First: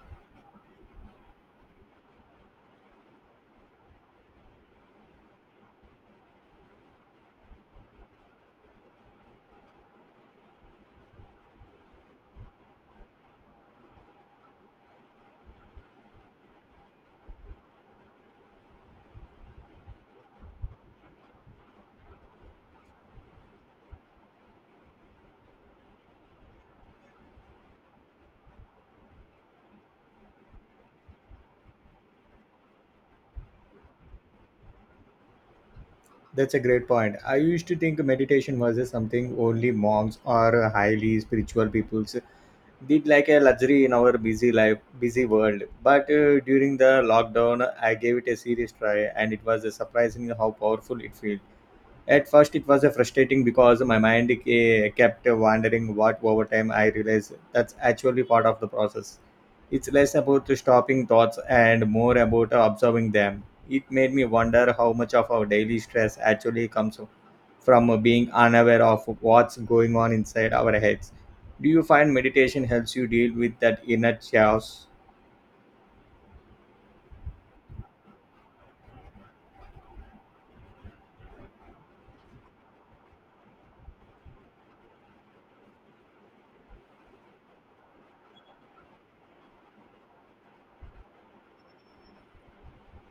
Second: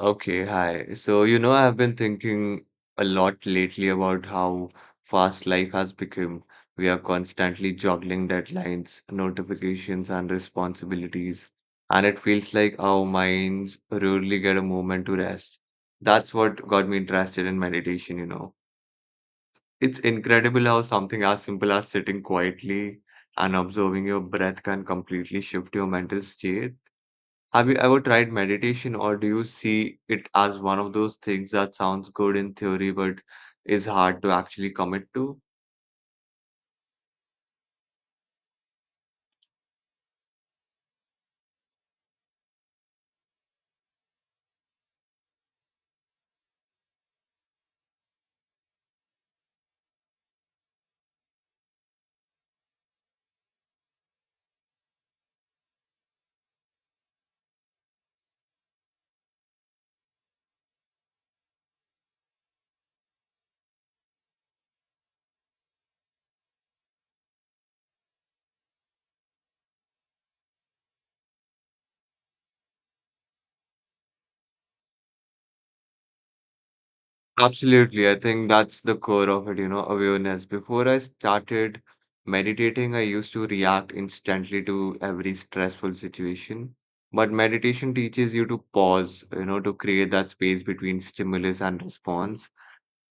Okay, hi. I've been thinking a lot lately about how fast life has become. We are constantly juggling deadlines, notifications, and responsibilities, and it feels like our minds rarely get a moment to rest. That's what got me interested in meditation. It's incredible how something as simple as sitting quietly and observing your breath can completely shift your mental state. Have you ever tried meditation, or do you see it as one of those things that sounds good in theory but is hard to actually commit to? That's a great point. I used to think meditation was just something only monks or highly spiritual peoples did like a luxury in our busy life, busy world. But during the lockdown, I gave it a serious try and it was surprising how powerful it feels. At first, it was frustrating because my mind kept wandering. What over time I realized that's actually part of the process. It's less about stopping thoughts and more about observing them. It made me wonder how much of our daily stress actually comes from being unaware of what's going on inside our heads. Do you find meditation helps you deal with that inner chaos? Absolutely. I think that's the core of it, awareness. Before I started meditating, I used to react instantly to every stressful situation. But meditation teaches you to pause, to create that space between stimulus and response.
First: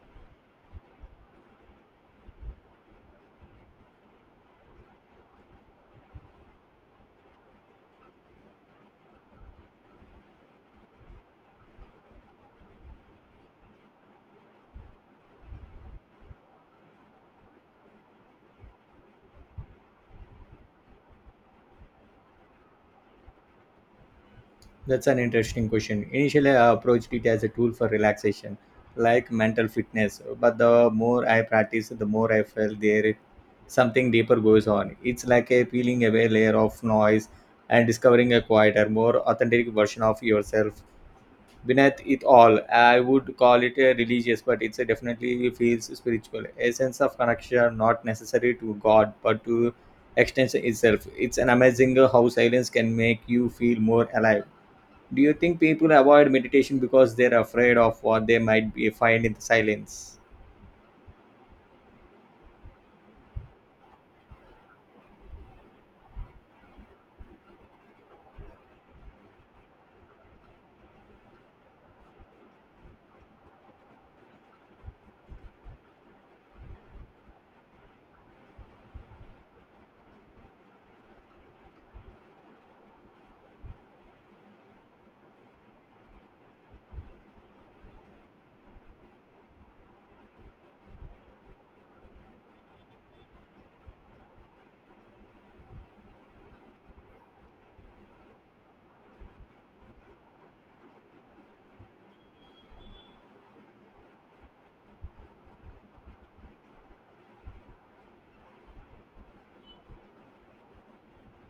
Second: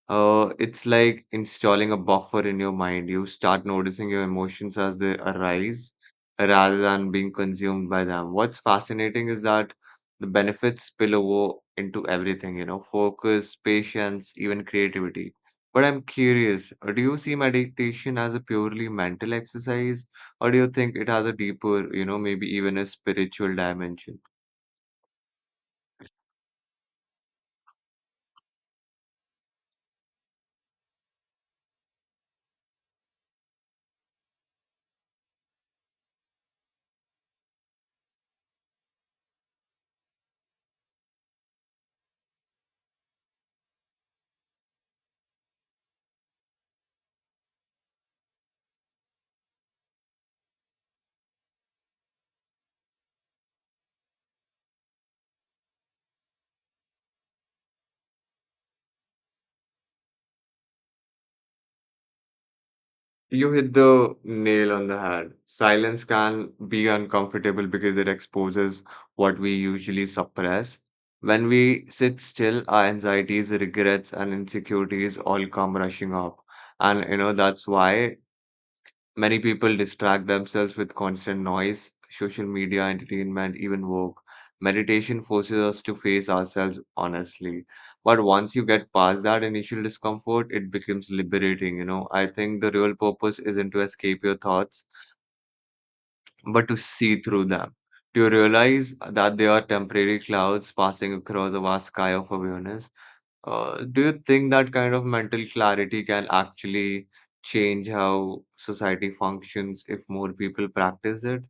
It's like installing a buffer in your mind. You start noticing your emotions as they arise rather than being consumed by them. What's fascinating is that the benefits spill over into everything, focus, patience, even creativity. But I'm curious, do you see meditation as a purely mental exercise, or do you think it has a deeper, maybe even a spiritual dimension? That's an interesting question. Initially, I approached it as a tool for relaxation, like mental fitness. But the more I practice, the more I felt there is something deeper goes on. It's like a peeling away layer of noise and discovering a quieter, more authentic version of yourself. Beneath it all, I would call it a religious, but it's a definitely feels spiritual. A sense of connection, not necessary to God, but to extension itself. It's an amazing how silence can make you feel more alive. Do you think people avoid meditation because they're afraid of what they might be find in the silence? You hit the nail on the head. Silence can be uncomfortable because it exposes what we usually suppress. When we sit still, our anxieties, regrets, and insecurities all come rushing up. And that's why many people distract themselves with constant noise, social media, entertainment, even work. Meditation forces us to face ourselves honestly. But once you get past that initial discomfort, it becomes liberating. I think the real purpose isn't to escape your thoughts, but to see through them. To realize that they are temporary clouds passing across a vast sky of awareness. Do you think that kind of mental clarity can actually change how society functions if more people practice it?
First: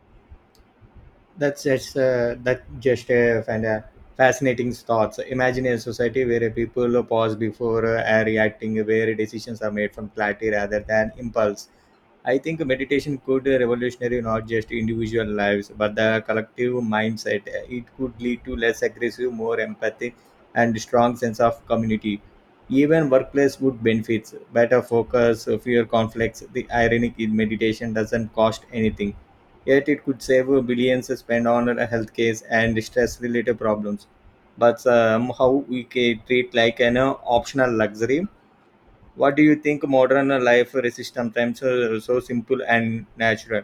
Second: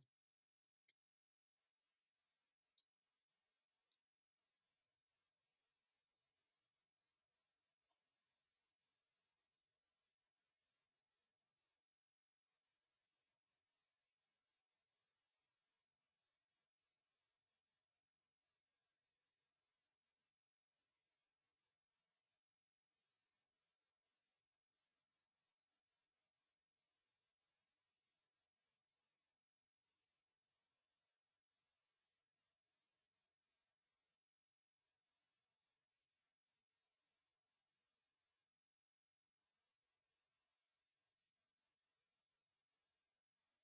That's just that just and Fascinating thoughts. Imagine a society where people pause before reacting, where decisions are made from clarity rather than impulse. I think meditation could revolutionary not just individual lives, but the collective mindset. It could lead to less aggressive, more empathic, and strong sense of community. Even workplace would benefits, better focus, fewer conflicts. The ironic is meditation doesn't cost anything, yet it could save billions spent on health case and stress-related problems. But somehow we treat like an optional luxury. What do you think modern life is sometimes so simple and natural?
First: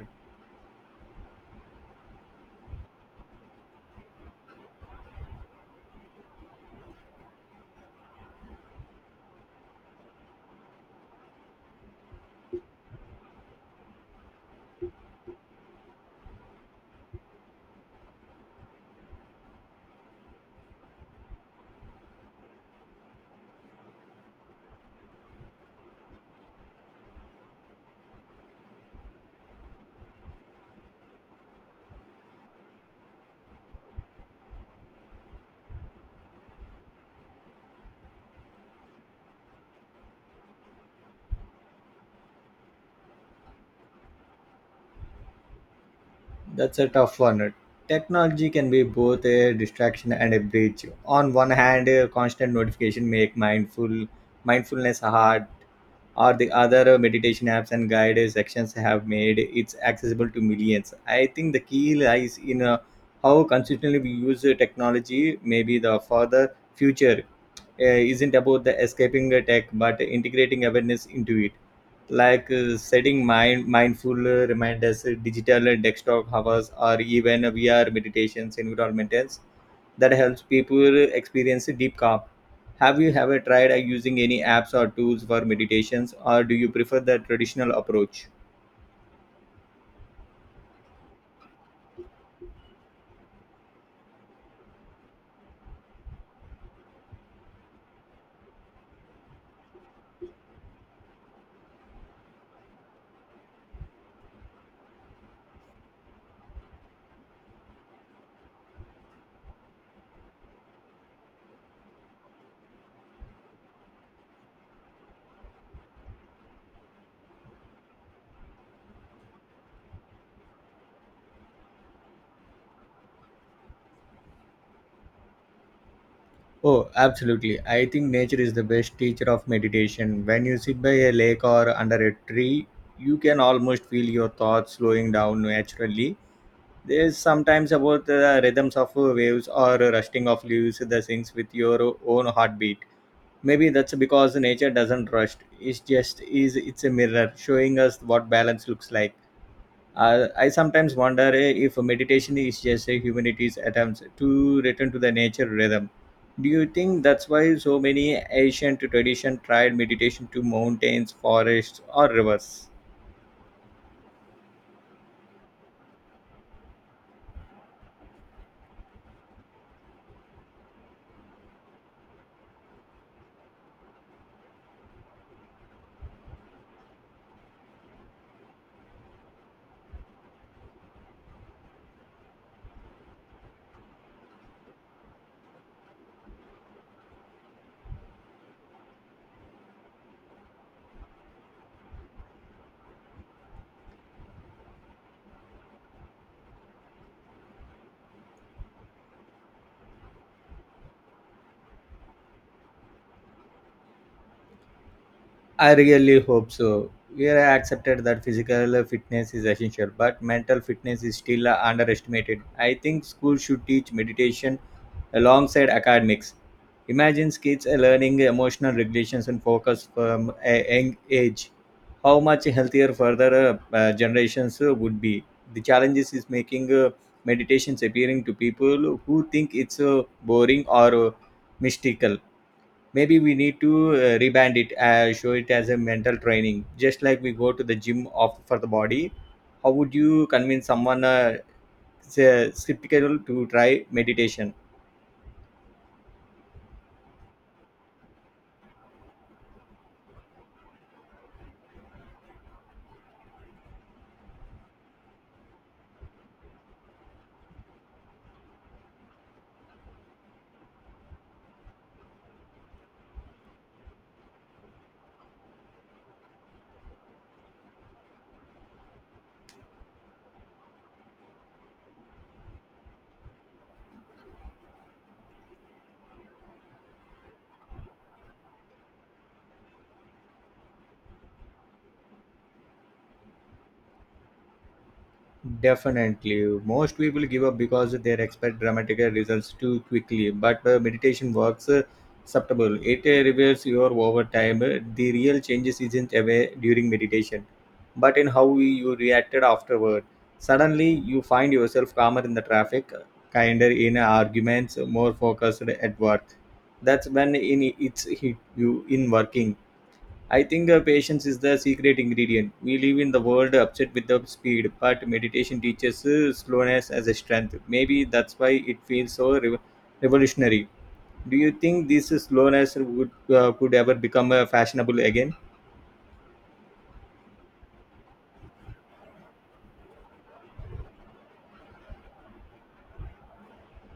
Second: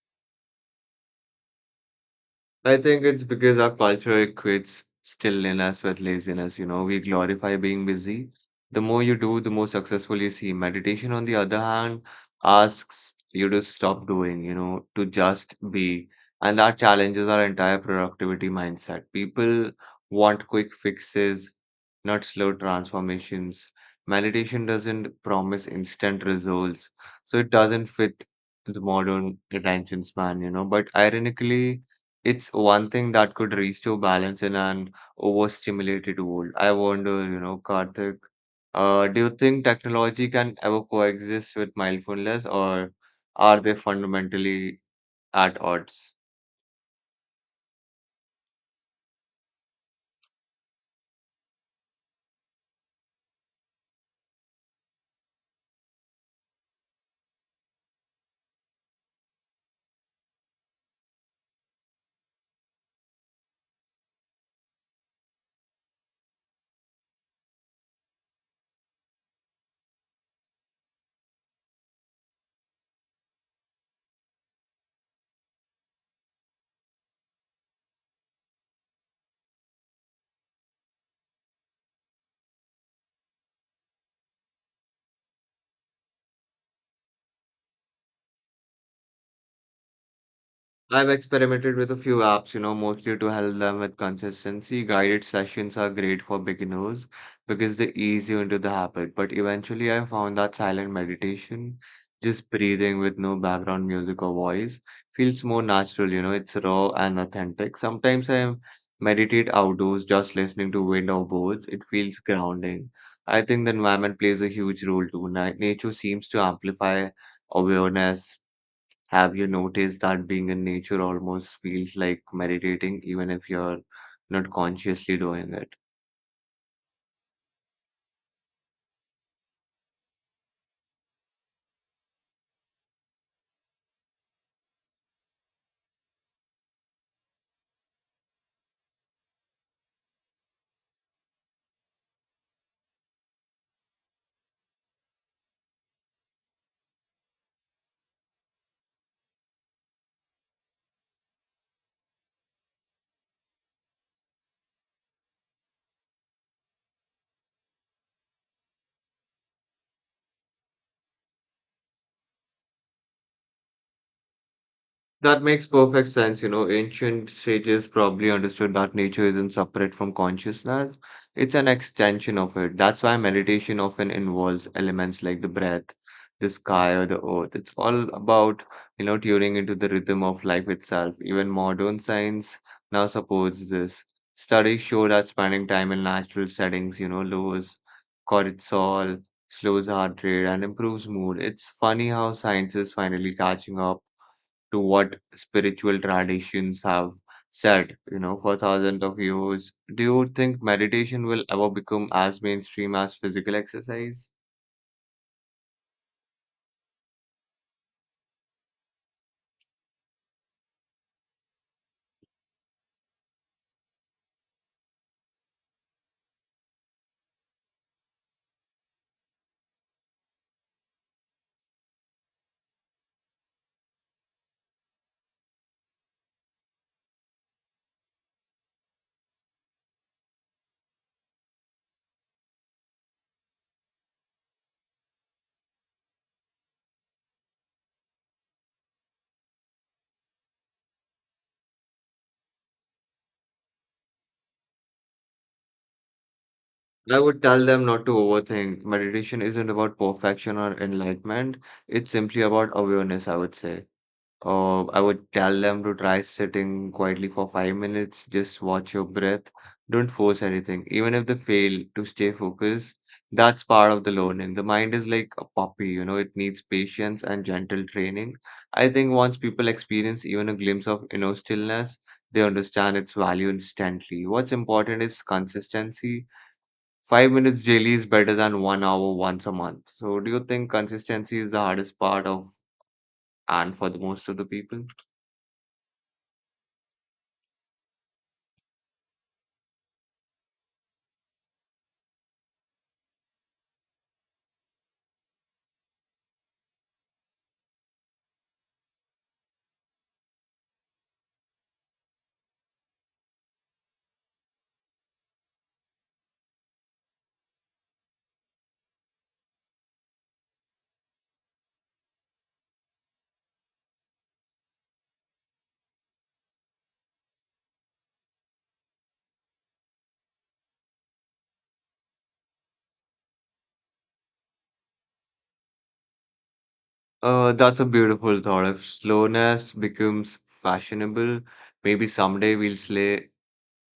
I think it's because our culture equates stillness with laziness. You know, we glorify being busy. The more you do, the more successful you seem. Meditation, on the other hand, asks you to stop doing, to just be. And that challenges our entire productivity mindset. People want quick fixes, not slow transformations. Meditation doesn't promise instant results, so it doesn't fit the modern attention span. But ironically, it's one thing that could restore balance in an overstimulated world. I wonder, Karthik, do you think technology can ever coexist with mindfulness, or are they fundamentally at odds? That's a tough one. Technology can be both a distraction and a bridge. On one hand, constant notification make mindfulness hard, or the other meditation apps and guided sections have made it's accessible to millions. I think the key lies in how consistently we use technology, maybe the for the future uh, isn't about the escaping a tech but integrating awareness into it like setting mindful reminders digital and desktop hours or even VR meditations environments that helps people experience deep calm. Have you ever tried using any apps or tools for meditations or do you prefer the traditional approach? I've experimented with a few apps, mostly to help them with consistency. Guided sessions are great for beginners because they ease you into the habit. But eventually, I found that silent meditation, just breathing with no background music or voice, feels more natural, it's raw and authentic. Sometimes I meditate outdoors, just listening to wind or birds. It feels grounding. I think the environment plays a huge role too. Nature seems to amplify awareness. Have you noticed that being in nature almost feels like meditating, even if you're not consciously doing it? Oh, absolutely. I think nature is the best teacher of meditation. When you sit by a lake or under a tree, you can almost feel your thoughts slowing down naturally. There's sometimes about the rhythms of waves or rusting of leaves that syncs with your own heartbeat. Maybe that's because nature doesn't rush. It's just is it's a mirror showing us what balance looks like. I sometimes wonder if meditation is just a humanity's attempt to return to the nature rhythm. Do you think that's why so many ancient traditions tried meditation to mountains, forests, or rivers? That makes perfect sense. You know, ancient sages probably understood that nature isn't separate from consciousness, it's an extension of it. That's why meditation often involves elements like the breath, the sky, or the earth. It's all about, tuning into the rhythm of life itself. Even modern science now supports this. Studies show that spending time in natural settings, lowers cortisol, slows heart rate, and improves mood. It's funny how science is finally catching up to what spiritual traditions have said, for thousands of years. Do you think meditation will ever become as mainstream as physical exercise? I really hope so. We are accepted that physical fitness is essential, but mental fitness is still underestimated. I think schools should teach meditation alongside academics. Imagine kids are learning emotional regulations and focus from a young age. How much healthier further generations would be. The challenges is making meditations appearing to people who think it's boring or mystical. Maybe we need to reband it, show it as a mental training, just like we go to the gym of, for the body. How would you convince someone skeptical to try meditation? I would tell them not to overthink. Meditation isn't about perfection or enlightenment. It's simply about awareness, I would say. I would tell them to try sitting quietly for 5 minutes, just watch your breath, don't force anything. Even if they fail to stay focused, that's part of the learning. The mind is like a puppy, it needs patience and gentle training. I think once people experience even a glimpse of inner stillness, they understand its value instantly. What's important is consistency. 5 minutes daily is better than 1 hour once a month. So, do you think consistency is the hardest part of and for the most of the people? Definitely. Most people give up because they expect dramatic results too quickly, but meditation works subtle. It reveals your over time. The real changes isn't away during meditation, but in how you reacted afterward. Suddenly, you find yourself calmer in the traffic, kinder in arguments, more focused at work. That's when in it's hit you in working. I think patience is the secret ingredient. We live in the world upset with the speed, but meditation teaches slowness as a strength. Maybe that's why it feels so revolutionary. Do you think this slowness would could ever become fashionable again? That's a beautiful thought. If slowness becomes fashionable, maybe someday we'll slay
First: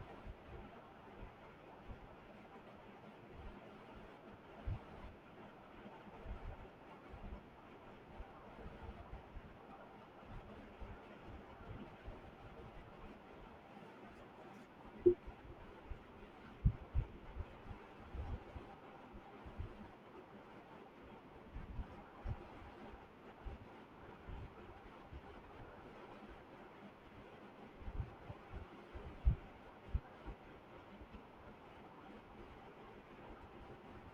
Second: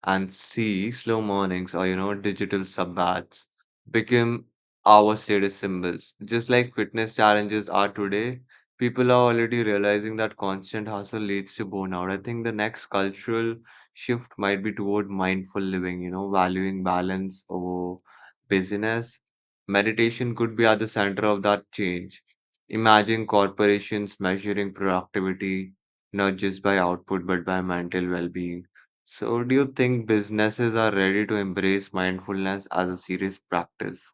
and see slow mornings or digital sub baths become our status symbols. Just like fitness challenges are today, people are already realizing that constant hustle leads to burnout. I think the next cultural shift might be toward mindful living, valuing balance over busyness. Meditation could be at the center of that change. Imagine corporations measuring productivity not just by output but by mental well-being. So, do you think businesses are ready to embrace mindfulness as a serious practice?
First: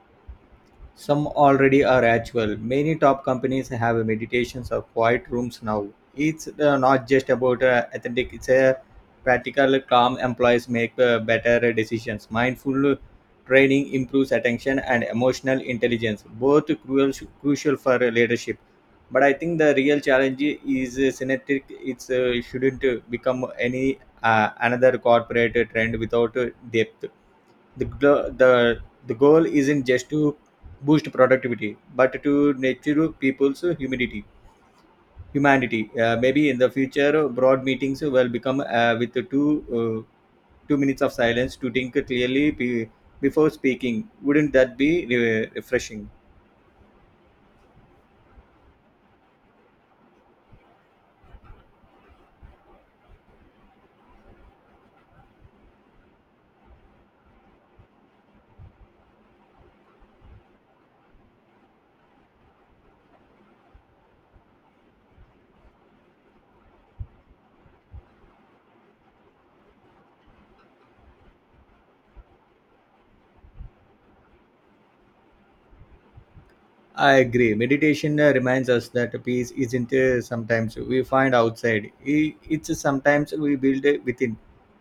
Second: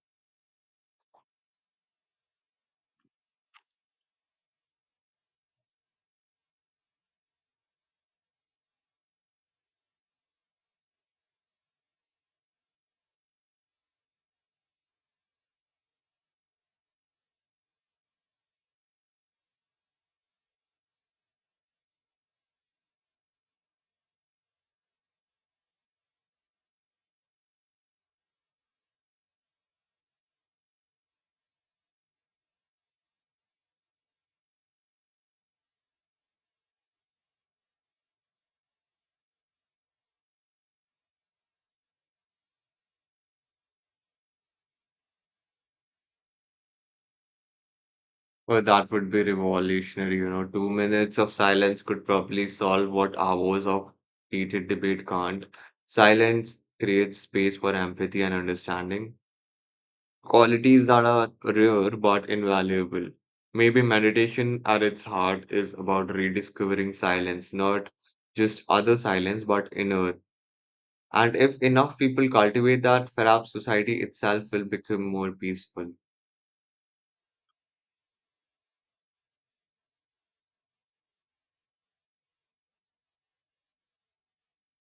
Some already are actual. Many top companies have meditations or quiet rooms now. It's not just about authentic, it's a practical, calm employees make better decisions. Mindful training improves attention and emotional intelligence, both crucial for leadership. But I think the real challenge is synthetic. It shouldn't become any another corporate trend without depth. The, gl- The goal isn't just to boost productivity but to nurture people's humidity humanity. Maybe in the future broad meetings will become with the two uh, 2 minutes of silence to think clearly before speaking. Wouldn't that be refreshing? Well, that would be revolutionary. 2 minutes of silence could probably solve what hours of heated debate can't. Silence creates space for empathy and understanding, qualities that are rare but invaluable. Maybe meditation at its heart is about rediscovering silence, not just other silence, but inner. And if enough people cultivate that, perhaps society itself will become more peaceful. I agree. Meditation reminds us that peace isn't sometimes we find outside. It's sometimes we build it within,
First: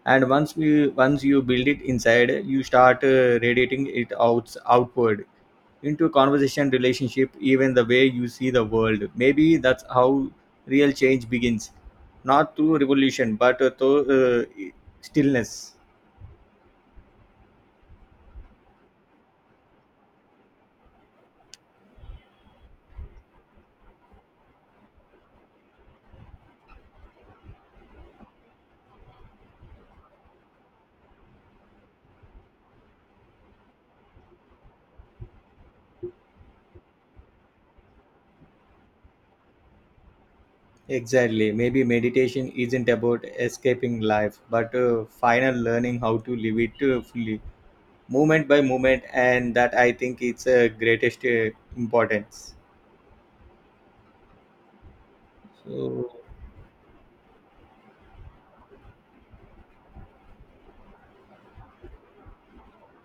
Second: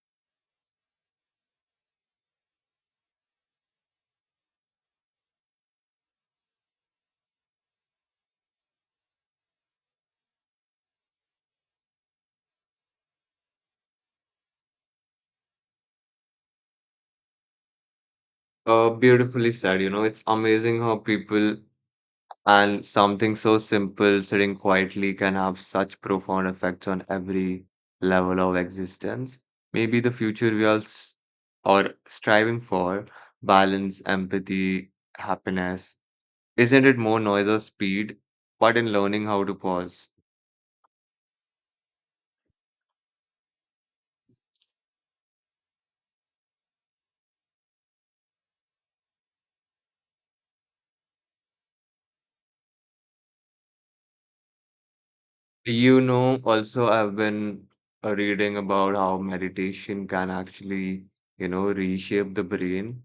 and once you build it inside, you start radiating it outward into conversation, relationship, even the way you see the world. Maybe that's how real change begins, not through revolution, but through uh, stillness. Beautifully said. You know, it's amazing how people and something so simple, sitting quietly, can have such profound effects on every level of existence. Maybe the future we all are striving for, balance, empathy, happiness, isn't it more noise or speed, but in learning how to pause. Exactly. Maybe meditation isn't about escaping life, but final learning how to live it fully, moment by moment, and that I think it's a greatest importance. You So know, also, I've been reading about how meditation can actually reshape the brain.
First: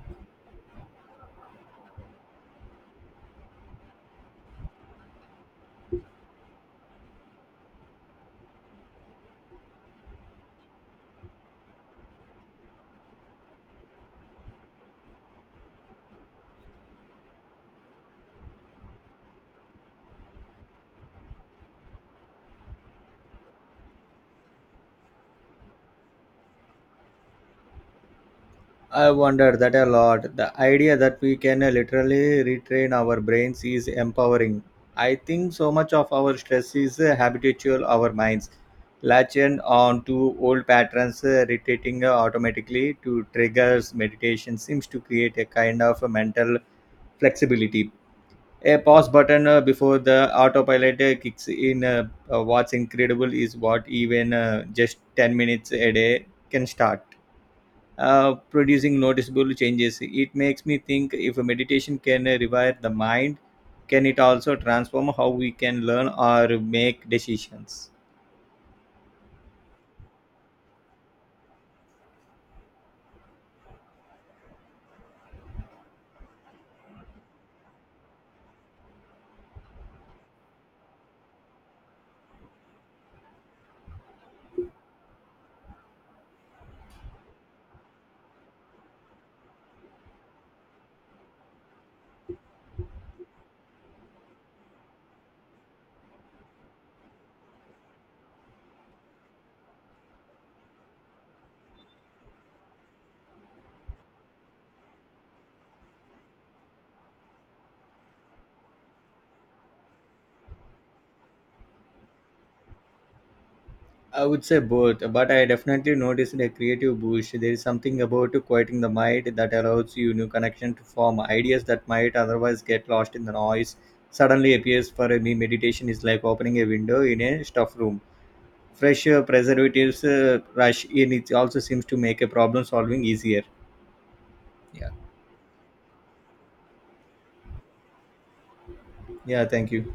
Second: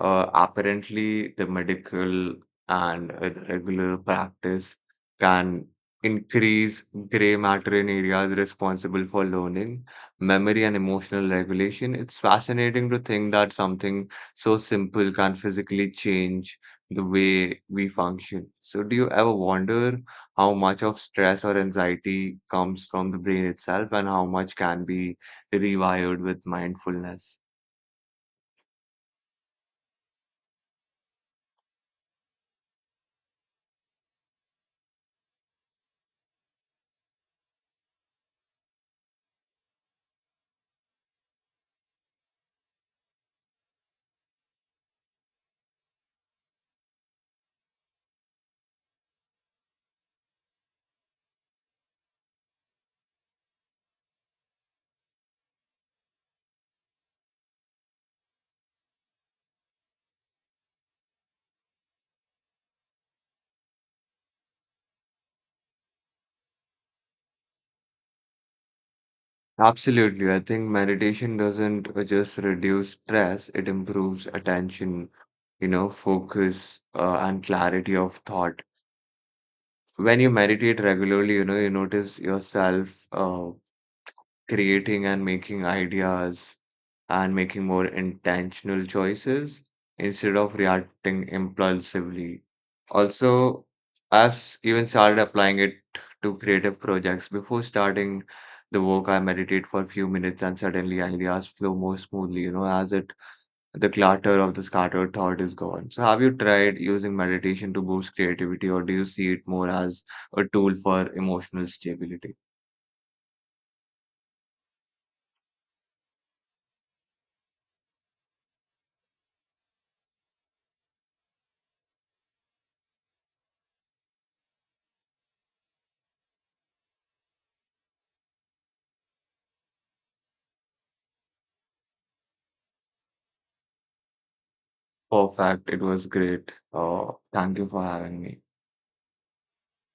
Apparently, the medical and the regular practice can increase gray matter in areas responsible for learning, memory, and emotional regulation. It's fascinating to think that something so simple can physically change the way we function. So, do you ever wonder how much of stress or anxiety comes from the brain itself and how much can be rewired with mindfulness? I wonder that a lot. The idea that we can literally retrain our brains is empowering. I think so much of our stress is habitual, our minds latching on to old patterns, rotating automatically to triggers. Meditation seems to create a kind of a mental flexibility. A pause button before the autopilot kicks in. What's incredible is what even just 10 minutes a day can start producing noticeable changes. It makes me think if a meditation can rewire the mind, can it also transform how we can learn or make decisions? Absolutely. I think meditation doesn't just reduce stress, it improves attention, focus, and clarity of thought. When you meditate regularly, you notice yourself, creating and making ideas and making more intentional choices instead of reacting impulsively. Also, even started applying it to creative projects. Before starting the work, I meditate for a few minutes and suddenly ideas flow more smoothly, as it the clutter of the scattered thought is gone. So, have you tried using meditation to boost creativity, or do you see it more as a tool for emotional stability? I would say both, but I definitely noticed a creative boost. There is something about quieting the mind that allows you new connection to form ideas that might otherwise get lost in the noise. Suddenly appears for me. Meditation is like opening a window in a stuffed room. Fresh preservatives rush in. It also seems to make a problem solving easier. Yeah. Perfect. It was great. Thank you for having me. Yeah, thank you.